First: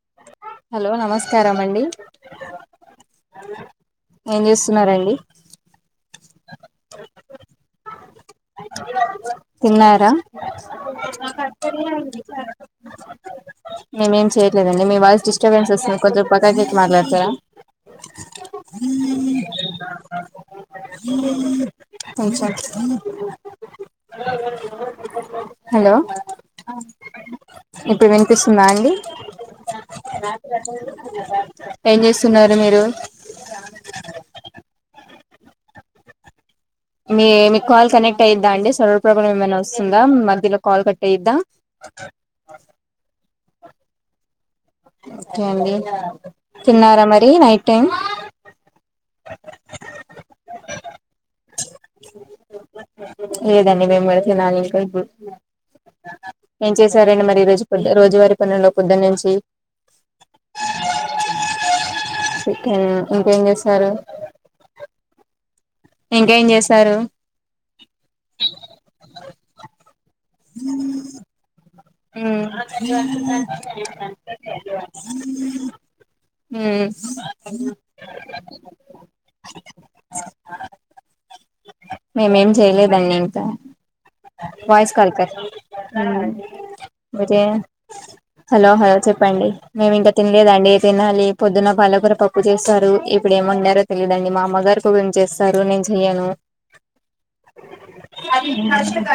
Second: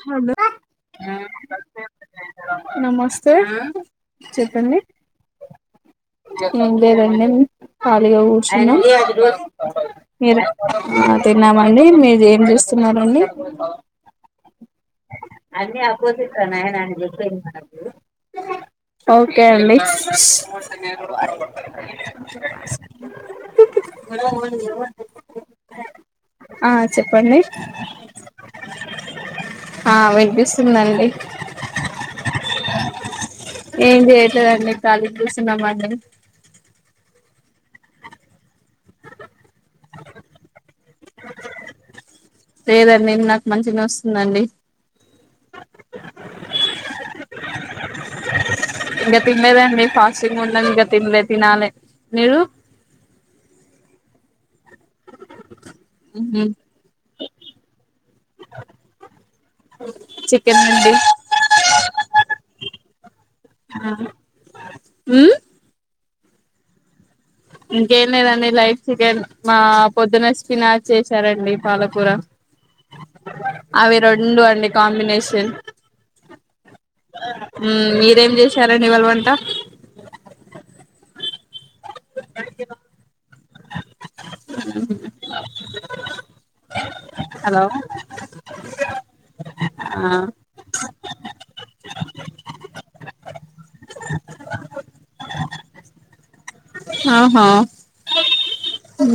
Hello hello నమస్కారం అండి నమస్తే ఏం చెప్పండి చేస్తున్నారండి ఏం లేదండి ఖాళీగా కూర్చున్నా తిన్నారా మీరు తిన్నామండి మీరు ఏం చూస్తున్నారండి చేయలేదండి మీ వాయిస్ డిస్టర్బెన్స్ వస్తుంది కొంచదిరు పక్క కొచ్చి మాట్లాడతారా ఓకే అండి హలో ఆ చెప్పండి ఇప్పుడు వినిపిస్తుందా అండి ఆ వినిపిస్తుందండి ఏం చేస్తున్నారు మీరు ఏం చెయ్యట్లేదండి కాలిగా కూసున్నం అండి మీ మీకు కాల్ కనెక్ట్ అయి్దా అండి సర్వర్ ప్రాబ్లమ్ ఏమైనా వస్తుందా మధ్యలో కాల్ కట్టేద్దా మంచిగా వస్తుందండి ఓకే అండి తిన్నారా మరి నైట్ టైం ఇంకా తిన్లేదండీ ఫాస్టింగ్ ఉన్ నంగా తిన్లె తినాలే మీరు లేదండి మేము పెడితే నానిక ఏం చేశారండి మరి ఈ రోజు కొద్ రోజువారి పనుల్లో పొద్దనుంచి చికెన్ అండి చికెన్ ఇంకేం చేస్తారు ఉమ్ ఇంకా ఏం చేసారు ఇంకేం లేదండి లైట్ చికెన్ మా పొద్దున్న చిన చేశారండి అవి రెండు అండి కాంబినేషన్ ఉమ్ మీరేం చేశారండి ఇవాళ వంట ఉమ్ మేమేం చేయలేదండి ఇంకా వా యిస్ కాల్క ఉమ్ అదే హలో హలో హలో చెప్పండి మేము ఇంకా ఆ తినలేదండి తినాలి పొద్దున్న పాలకూర పప్పు చేస్తారు ఇప్పుడు ఏం వండారో తెలియదండి మా అమ్మగారుం చేస్తారు నేను చెయ్యను ఆహా అష కా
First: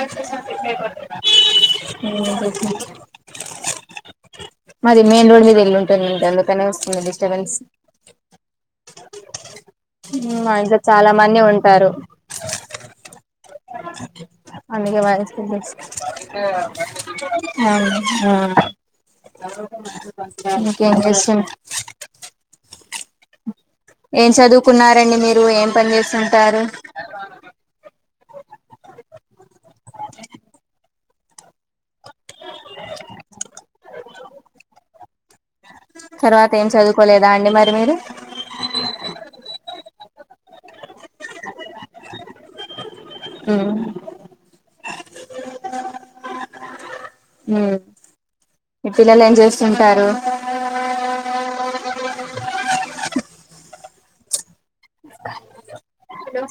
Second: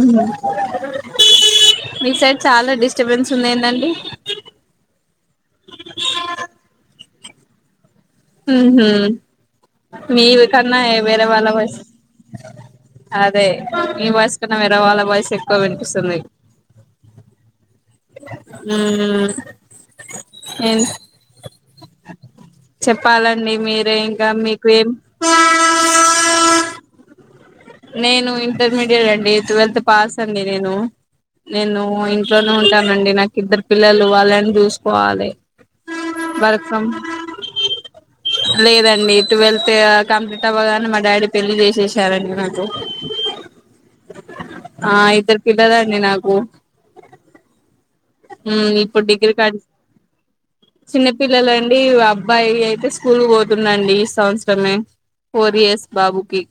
డిస్టబెన్స్ ఉంది ఏందండి మాది మెయిన్ రోడ్ మీద వెళ్ళలుంటుంది అంట అందుకనే వస్తుంది డిస్టర్బెన్స్ మీ మా ఇంట్లో కన్నా చాలా వేరే మంది వాళ్ళ వాయస్ ఉంటారు అదే మీ వాయిస్ కన్నా వేరే వాళ్ళ వాయిస్ ఎక్కువ వినిపిస్తుంది ఉమ్ ఏం ఇంకేం చేస్తునావ్ చెప్పాలండి మీరే ఇంకా ఏం మీకు ఏం చదువుకున్నారండి మీరు ఏం పని చేస్తుంటారు నేను ఇంటర్మీడియట్ అండి ట్వెల్త్ పాస్ అండి నేను నేను ఇంట్లోనే ఉంటానండి నాకు ఇద్దరు పిల్లలు వాళ్ళని చూసుకోవాలి తర్వాత వర్క ఏం ఫ్రమ్ చదువుకోలేదా అండి మరి మీరు లేదండి టవల్త్ కంప్లీట్ అవ్వగాని మా డాడీ పెళ్లి చేసేసారడి ప్పు ఆ ఆ ఇద్దరు పిల్లర అండి నాకు మీ ఇప్పుడు పిల్లలు ఏం డిగ్రీ కా చేస్తుంటారు చిన్న పిల్లలు ఈ అబ్బాయి అయితే స్కూల్ పోతుందండి ఈ సంవత్సరమే ఫోర్ ఇయర్స్ బాబుకి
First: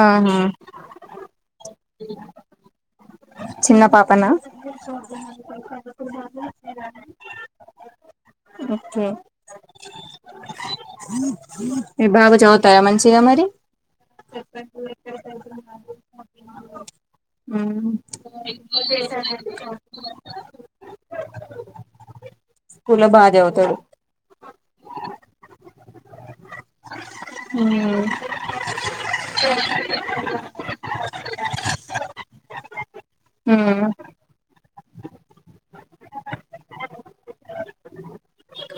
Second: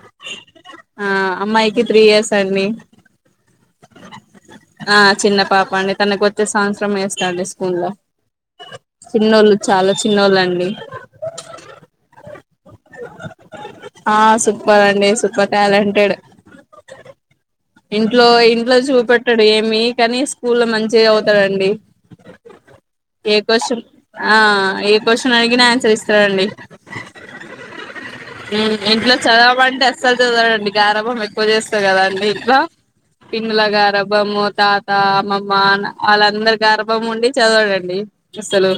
ఆహా ఆ అమ్మాయికి త్రీ ఇయర్స్ అండి చిన్న పాపనా ఆ చిన్న పాప అండి తనకు వచ్చే సంవత్సరం వే స్కూల్ లో ఓకే మీ బాగా చదువుతాయా మంచిగా మరి ఆ సూపర్ అండి సూపర్ టాలెంటెడ్ ఉమ్ ఇంట్లో ఇ ఇట్లో చూపెట్టాడు ఏమి కానీ స్కూ మంచిగా చదువుతాది అండి స్కూల్లో బాగా ఏ చదువుతాడు క్యూస్టియన్ ఏ క్వశ్చన్ అడిగినా ఆన్సర్ ఇస్తాడండి ఉమ్ ఇంట్లో చదవంటే అస్సలు చదవడండి గారం కోం ఎక్కువ చేస్తావు కదా అండి ఇట్లా ఉమ్ తిన్లగారబం మూత్ తాత అమ్మమ్మ వాళ్ళందరి గారాబం ఉండి చదవాడండి అసలు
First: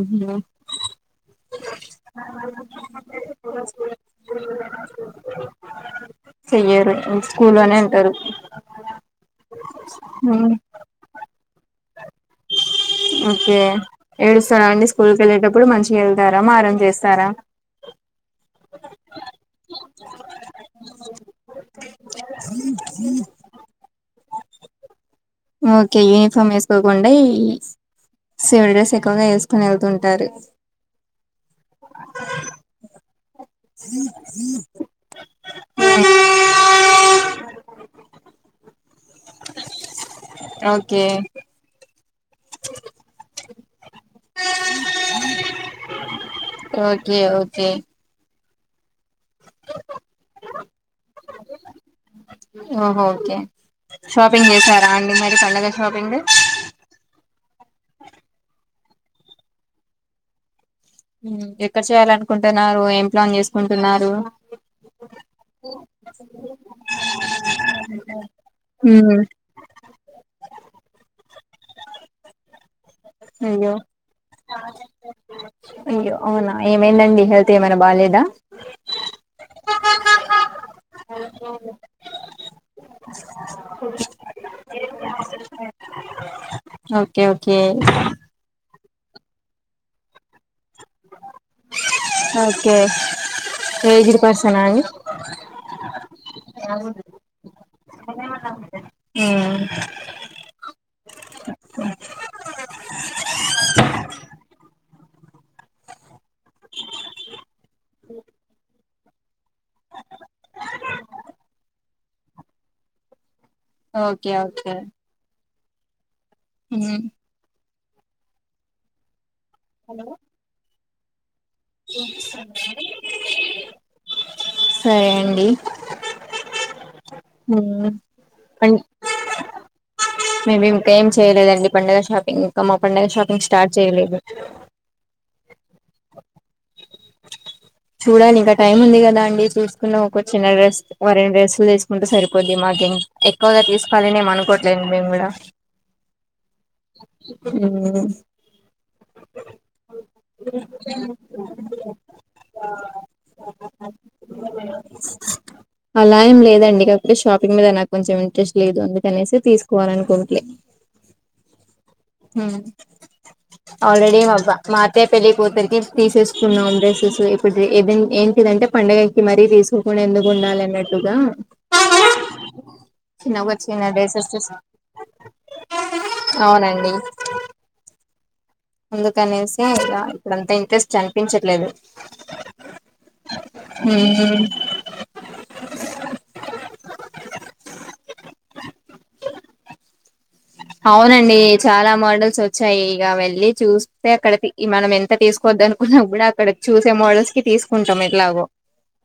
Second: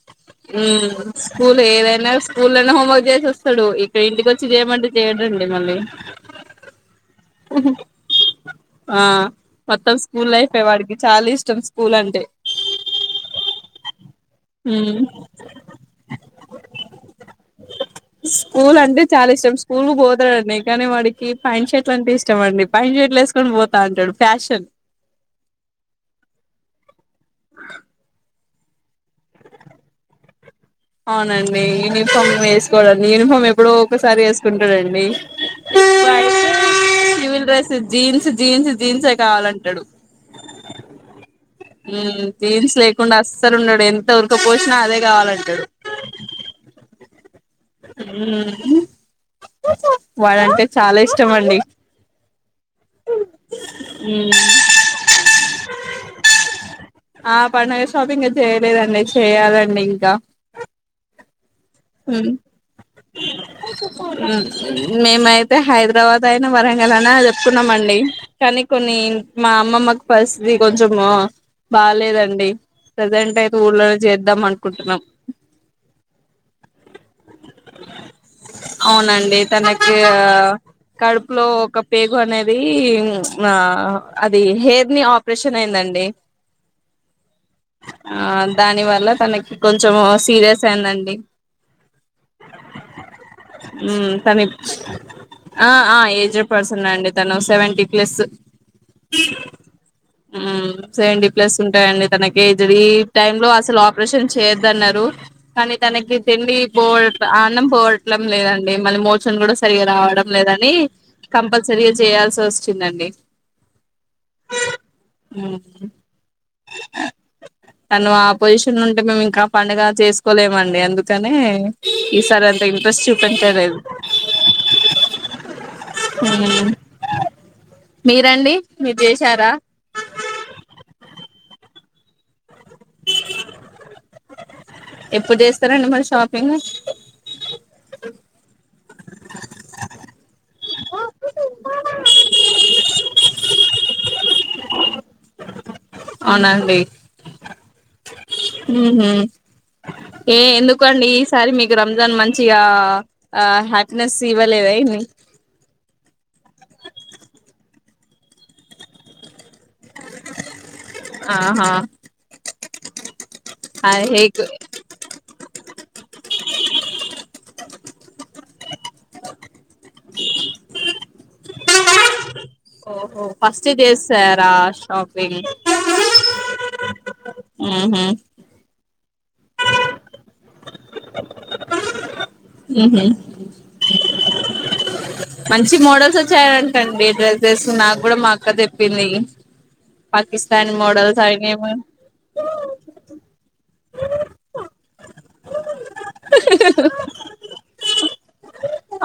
ఉహు ఉమ్ స్కూల్ లో ఏదైనా హోంవర్క్ చేసేస్తాడు ఇక్కడ ఇంటికి వచ్చి చేయమంటే చేయడండి మళ్ళీ చెయ్యరు స్కూల్ అనే ఉంటారు ఆ మొత్తం స్కూల్ ఉమ్ లైఫ్ ఎ వాడికి చా ఇష్టం ఇష్టం స్కూల్ అంటే ఓకే ఏడుస్తారా అండి ఉమ్ స్కూల్ కి వెళ్ళేటప్పుడు మంచిగా వెళ్తారా మారం చేస్తారా స్కూల్ అంటే చాలా ఇష్టం స్కూల్ కు పోతాడండి కానీ వాడికి పాయాంట్ షర్ట్లు అంటే ఇష్టం అండి పాయాంట్ షర్ట్లు వేసుకొని పోతా అంటాడు ఫ్యాషన్ ఓకే యునిఫార్మ్ వేస్కోకండి అదే [unintelligible] సివ డ్రెస్ ఎక్కువగా వేసుకుని వెళ్తుంటారు అవునండి యూనిఫామ్ వేసుకోవడండి యూనిఫామ్ ఎప్పుడో ఒకసారి వేసుకుంటాడండి సివిల్ డ్రెస్ జీన్స్ జీన్స్ జీన్సే కావాలంటాడు ఓకే జీన్స్ లేకుండా అసలు ఉన్నాడు ఎంత ఉరకపోసినా అదే కావాలంటాడు ఓకే ఓకే అ అండి ఓహోఓకే ఉమ్ షాపింగ్ చేసారా అండి మరి పండగ షాపింగ్ ఆ పండుగ షాప్ ఇంకా చేయలేదండి చేయాలండి ఇంకా మ్మ్ ఎక్కడ చేయాలనుకుంటున్నారు ఏం ప్లాన్ చేసుకుంటున్నారు మేమైతే హైదరాబాద్ అయిన వరంగలనే చెప్పుకున్నామ అండి కానీ కొన్ని మ్మ్ మా అమ్మమ్మకు ఫస్ట్ది కొంచెం బాలేదండి ప్రజెంట్ అయిథె అయ్యో ఊలోనే చేద్దాం అనుకుంటున్నా అయ్యో అవునా ఏమైందండి హెల్త్ ఏమైనా బాలేదా అవునండి తనకి కడుపులో ఒకేగు అది అ హెర్ని ఆపరేష ఓకే ఓకే ఆ దాని వల్ల తనకి కొంచెం సీరియస్ సర్ అండి ఓకే ఏజ్డ్ తను పర్సనా అండి ఏజ్డ్ పర్సన్ అండి తను సెవెంటీ ప్లస్ మ్మ్ సేవంటి ప్లస్ ఉంటాయండి తనక ఇ ఈ టైమ్ లో అసలు ఆపరేషన్ చేయొద్దన్నారు కానీ తనకి తిండి పోల్ అన్నం పోవటం లేదండి మళ్ళీ మోచన్ కూడా సరిగా రావడం లేదని కంపల్సరిగా చేయాల్సి వస్తుదండి ఓకే ఓకే హుహు హు తను ఆ పొజిషన్ లో ఉంటే మేము ఇంకా పండుగ చేసుకోలేమండి అందుకు ఈసారి అంత ఇంట్రెస్ట్ చూప క లేదు సరే అండి ఉహ్ మ్మ్ మీరండి మీరు చేసారా మేం ఇంకా ఏం చేయలేదండి పండుగ షాపింగ్ ఇంకా మా పండుగ షాపింగ్ స్టార్ట్ చేయలేదు ఎప్పుడు చేస్తారండి మరి షాపింగ్ చూడాలి ఇంకా టైమ్ ఉంది కదా అండి చూసుకున్న ఒక చిన్న డ్రెస్ వరిన డ్రెస్సులు తీసుకుంటే సరిపోద్ది మాకు ఇం ఎక్కువగా తీసుకోవాలిని ఏం అనుకోవట్లేండి మేము కూడా అవునండి హుం ఊహు ఏ ఎందుకండి ఈసారి మీకు రంజాన్ మంచిగా ఆ హ్యాపీనెస్ ఇవ్వలేద ఏంది టైం లేదండి కాకపోతే షాపింగ్ మీద నాకు కొంచెం ఇంట్రెస్ట్ లేదు అందుకనేసి తీసుకోవాల అనుకోంట్లే ఆహా ఉం ఆల్రెడి అదే మాబ్బా మా అత్తయ్య పెళ్లి కూతురికి తీసేసుకున్నాం డ్రెసెస్ ఇప్పుడు ఎదన్ ఏంటిదంటే పండగకి మరీ తీసుకోకుండా ఎందుకు ఉండాలి అన్నట్టుగా ఓహో చిన్న ఒక చిన్న ఫస్ట్దే డ్రెస్సెస్ సారా షాపింగ్ అవునండి ఉహు అందుకనేసి ఇగా ఇప్పుడంతా ఇంట్రెస్ట్ అన్ ఉహు ఉమ్ మంచి మోడల్స్ వచ్చాయాటండి డ్రెస్సెస్ నాకు కూడా మాక్క తెప్పింది పాకిస్తానీ మోడల్స్ అవునండి అయినేమో చాలా మోడల్స్ వచ్చాయి ఇగ వెళ్ళి చూస్తే అక్కడ కి మనం ఎ ంత తీసుకోద్దను కున్నా కూడా అక్కడ చూసె మోడల్స్ కి తీసుకుంటామె ట్లాగో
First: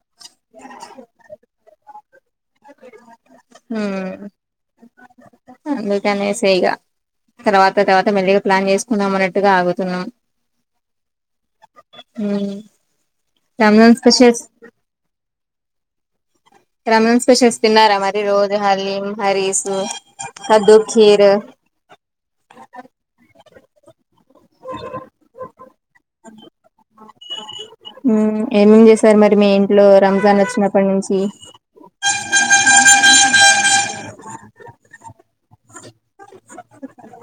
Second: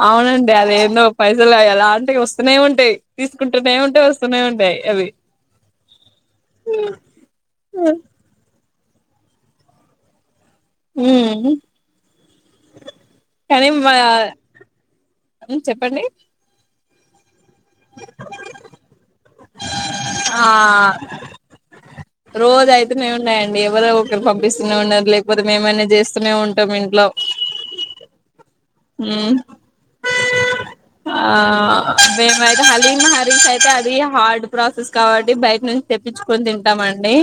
అవునండి అది ఎందో పైసల ఎలా ఎ వస్ వస్తు ఉంటాయి తీసుకుంటునే ఉంటాయి వస్తునే ఉంటాయి అవి అందుకనేసే ఇక నమనెట్టుగా ఆగుతున్నాం ఉం ఉమ్. కనీ మా రంజాన్ స్పెషల్స్ ఉం చెప్పండి రమణస్పషల్స్ తిన్నారా మరి రోజు హలీం హరీసు కద్దుూ కీర్ రోజ అయితేనే ఉన్నాయండి ఎవరో ఒకరు పంపి పిస్తూనే ఉన్నారు లేకపోతే మేమనా చేస్తూనే ఉంటాం ఇంట్లో ఉమ్, ఏమేం చేశారు ఉం మరి మీ ఇంట్లో రంజాన్ వచ్చినప్పటి నుంచి ఆ మేమైతే హలీం హరీష్ అయితే అది హార్డ్ ప్రాసెస్ కాబట్టి బయట నుంచి తెప్పించుకొని తింటామ అండి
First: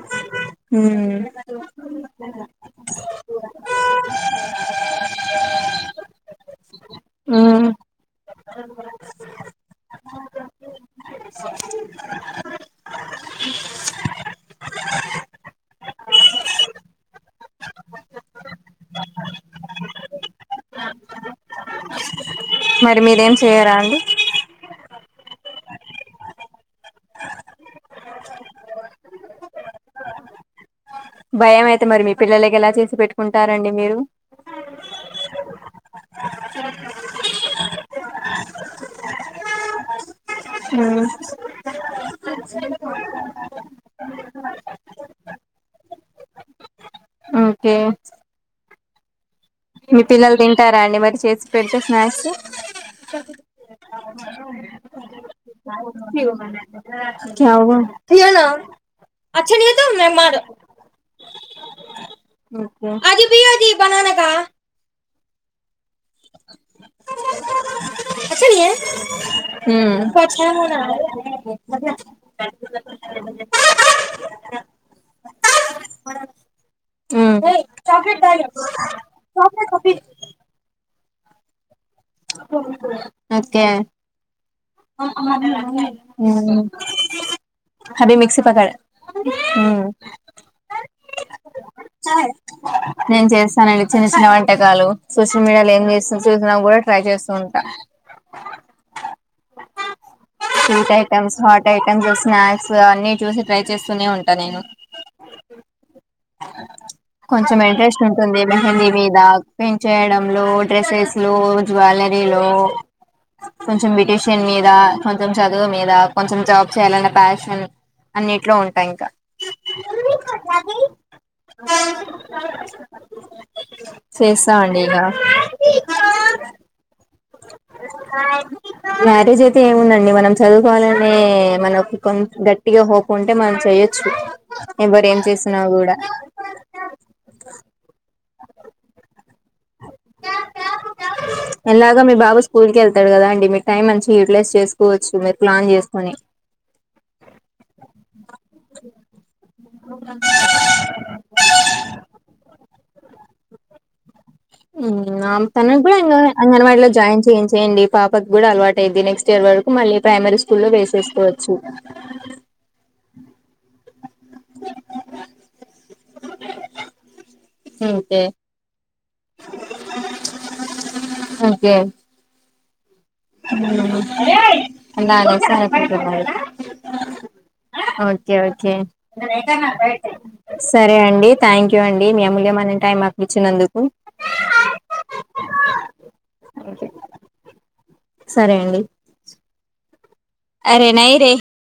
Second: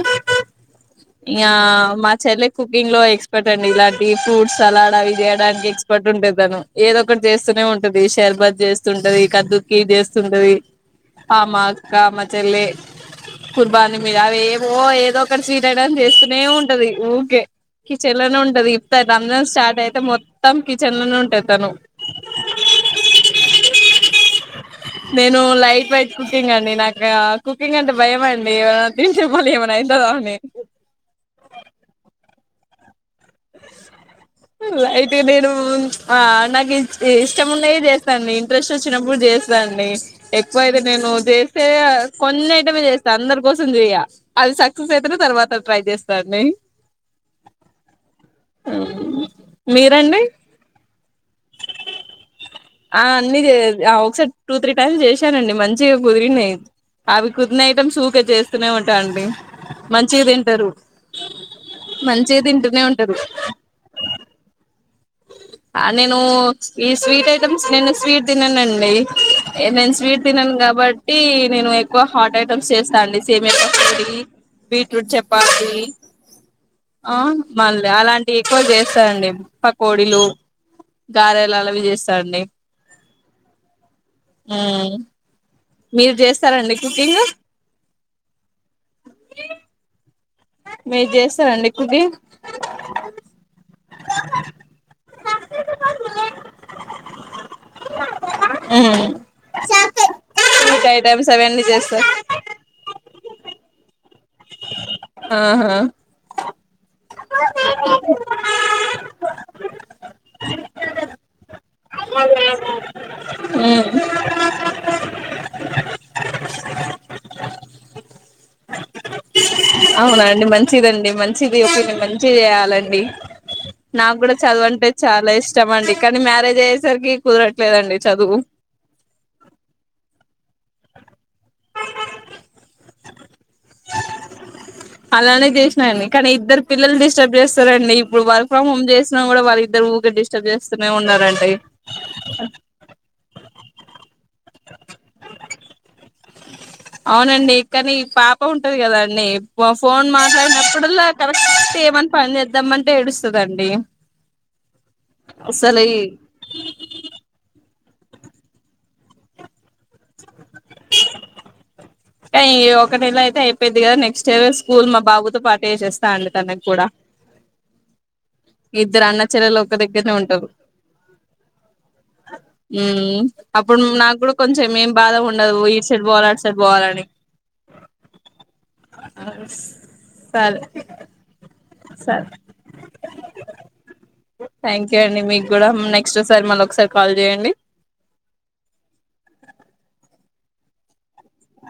ఉమ్, ఇగా మా చెల్లె కుకింగ్ లో ఎక్స్పర్ట్ అండి ఇలాంటి ఫ్రూట్స్ సలాడ్ అవి చేయడానికి ఎక్స్పర్ట్ ఉంటది ఏదొ ఒకటి చేస్తూనే ఉమ్. ఉంటది షర్బత్ చేస్తుంటది కద్దుకిీ చేస్తుంటది ఆ మా అక్క మా చెల్లె కుర్బాని మీద అవి ఏవో ఏదో ఒకటి స్వీట్ ఐటమ్ చేస్తూనే ఉంటది ఊకే కిచెన్ లోనే ఉంటది ఇప్తాన్ రంజాన్ స్టార్ట్ అయితే మొత్తం కిచెన్ లోనే తను మరి మీరేం చెయరా అండి నేను లైట్ వైట్ కుకింగ్ అండి నాకు కు కింగ్ అంటే భయంమండి ఏమనా తింటే మల్లెమన్నా అయితదా అని భయం అయితే మరి మీ పిల్లలకి ఎలా చేసి పెట్టు అయితే నేను ఆ నాకు ఇష్టం ఉన్నాయి చేస్తాండి ఇంట్రెస్ట్ వచ్చినప్పుడు చేస్తాండి ఎక్కువ అయితే ఆ నేను చేస్తే కొన్ని ఐటమె చేస్తా అందరి కోసం చెయ్య అది సక్సెస్ అయితేనే తర్వాత ట్రై చేస్తా అండి ఓకే అం మీ పిల్లలు తింటారా అండి మరి చేసు పెచ్చా స్నాక్స్ ఆ అన్నీ చే ఆ ఒకసారి టూ త్రీ టైమ్స్ చేశానండి మంచిగా కుదిరిన్నాయి అవి కుదిన ఐటెమ్ ఊకే చేస్తూనే ఉంటా అండి మంచిగ తింటరు మంచిగ తింటూనే ఉంటరు ఆ నేను ఈ స్వీట్ ఐటమ్స్ నేను స్వీట్ తిననండి నేను స్వీట్ తినను కాబట్టి నేను ఎక్కువ హాట్ ఐటమ్స్ చేస్తా అండి సేమ్యా కచోడి బీట్రూట్ చపాతి ఆ మళ్ళీ అలాంటి ఎక్కువ చేస్తా అండి ప కోడిలు గారె లలవి జేస్ ఓకే మ్మ్ [unintelligible] మీరు చేస్తారండి కుకింగ్ అవి మక్సీ పటాలి ఉమ్మ్ మీరు చేస్తారండి కుకింగ్ నేను చేస్తాన [unintelligible] చిన్న చిన్న వంటకాలు సోషల్ మీడియాలో ఏం చేస్తు చూసినా కూడా ట్రై చేస్తూ ఉంటా మ్మ్ sweet items hot items snacks అన్ని చూసి ట్రై చేస్తూనే ఉన్ ఆహా కొంచెం ఇంట్రెస్ట్ ఉంటుంది మెహందీ మీద పెయుంట్ చేయడంలో డ్రెస్సెస్ లో వాలరీలో మ్మ్ కొంచెం బ్యూటీషన్ మీద కొంచెం చదువు మీద కొంచెం జాబ్ చేయాలన్న ప్యాషన్ అన్నిట్లో ఉంటా ఇంకా మంచిగ చెయ్యాలండి నాకు కూడా చేస్తామండి చదువంటే ఇక చాలా ఇష్టం అండి కానీ మ్యారేజేస్ మ్యారేజ్ అయితే ఏముందండి మనం చదువుకోవాలనే మనకు కొన్ గట్టిగా హోప్ ఉంటే మనం చేయ్యొచ్చు ఎవరు ఏం అలానే చేసినా కూడా చేసినాండి కానీ ఇద్దరు పిల్లలు డిస్టబ్ చేస్తారండి ప్పుడు వర్క్ ఫ్రమ్ హోమ్ చేస్ ఉన్నారండి ఎలాగో మీ బాబు స్కూల్ కెళ్తాడు కదా అండి మీ టైం మంచి యుటిలైజ్ చేసుకోవచ్చు మీరు ప్లాన్ చేసుకొని అవునండి కానీ పాప ఉంటది కదా అండి వ ఫోన్ మాట్లాడినప్పుడల్లా కరెక్ట్ ఏమని పని చేద్దామని టే ఇడుస్తదండి ఉమ్మ్ ఆం తనని కూడా ఇంగ అంగన్వాడీలో జాయిన్ చేయించేయండి పాపకు కూడా అలవాటు అయిద్ది నెక్స్ట్ ఇయర్ వరకు మళ్ళీ ప్రైమరీ కుల్లో వేసేసుకోవచ్చు టే ఈ ఒక నెలైతే అయిపోయిద్ది గా నెక్స్ చేవే స్కూల్ మా బాబుతో పాటు ఏసేస్తా అండి తనకి కూడా ఉమ్మ్ కే ఇద్దరు అన్నాచెల్లెళ్ళు ఒక్క దెగ్గిరనే ఉంటారు ఓకే ఉమ్ అప్పుడు నాకు కూడా కొంచెం ఏం బాధ ఉండదు ఇటు సైడ్ పోవాలి అటు సైడ్ పోవాలని ఓకే ఒకే సరే అండి థ్యాంక్ యూ అండి మీ సరే అమూల్యమైన టైం మాక్ థ్యాంక్ యూ అండి మీకు కూడా నెక్స్ట్ ఒకసారి మళ్ళ ఒకసారి కాల్ చేయండి సరే అండి అరే నై రే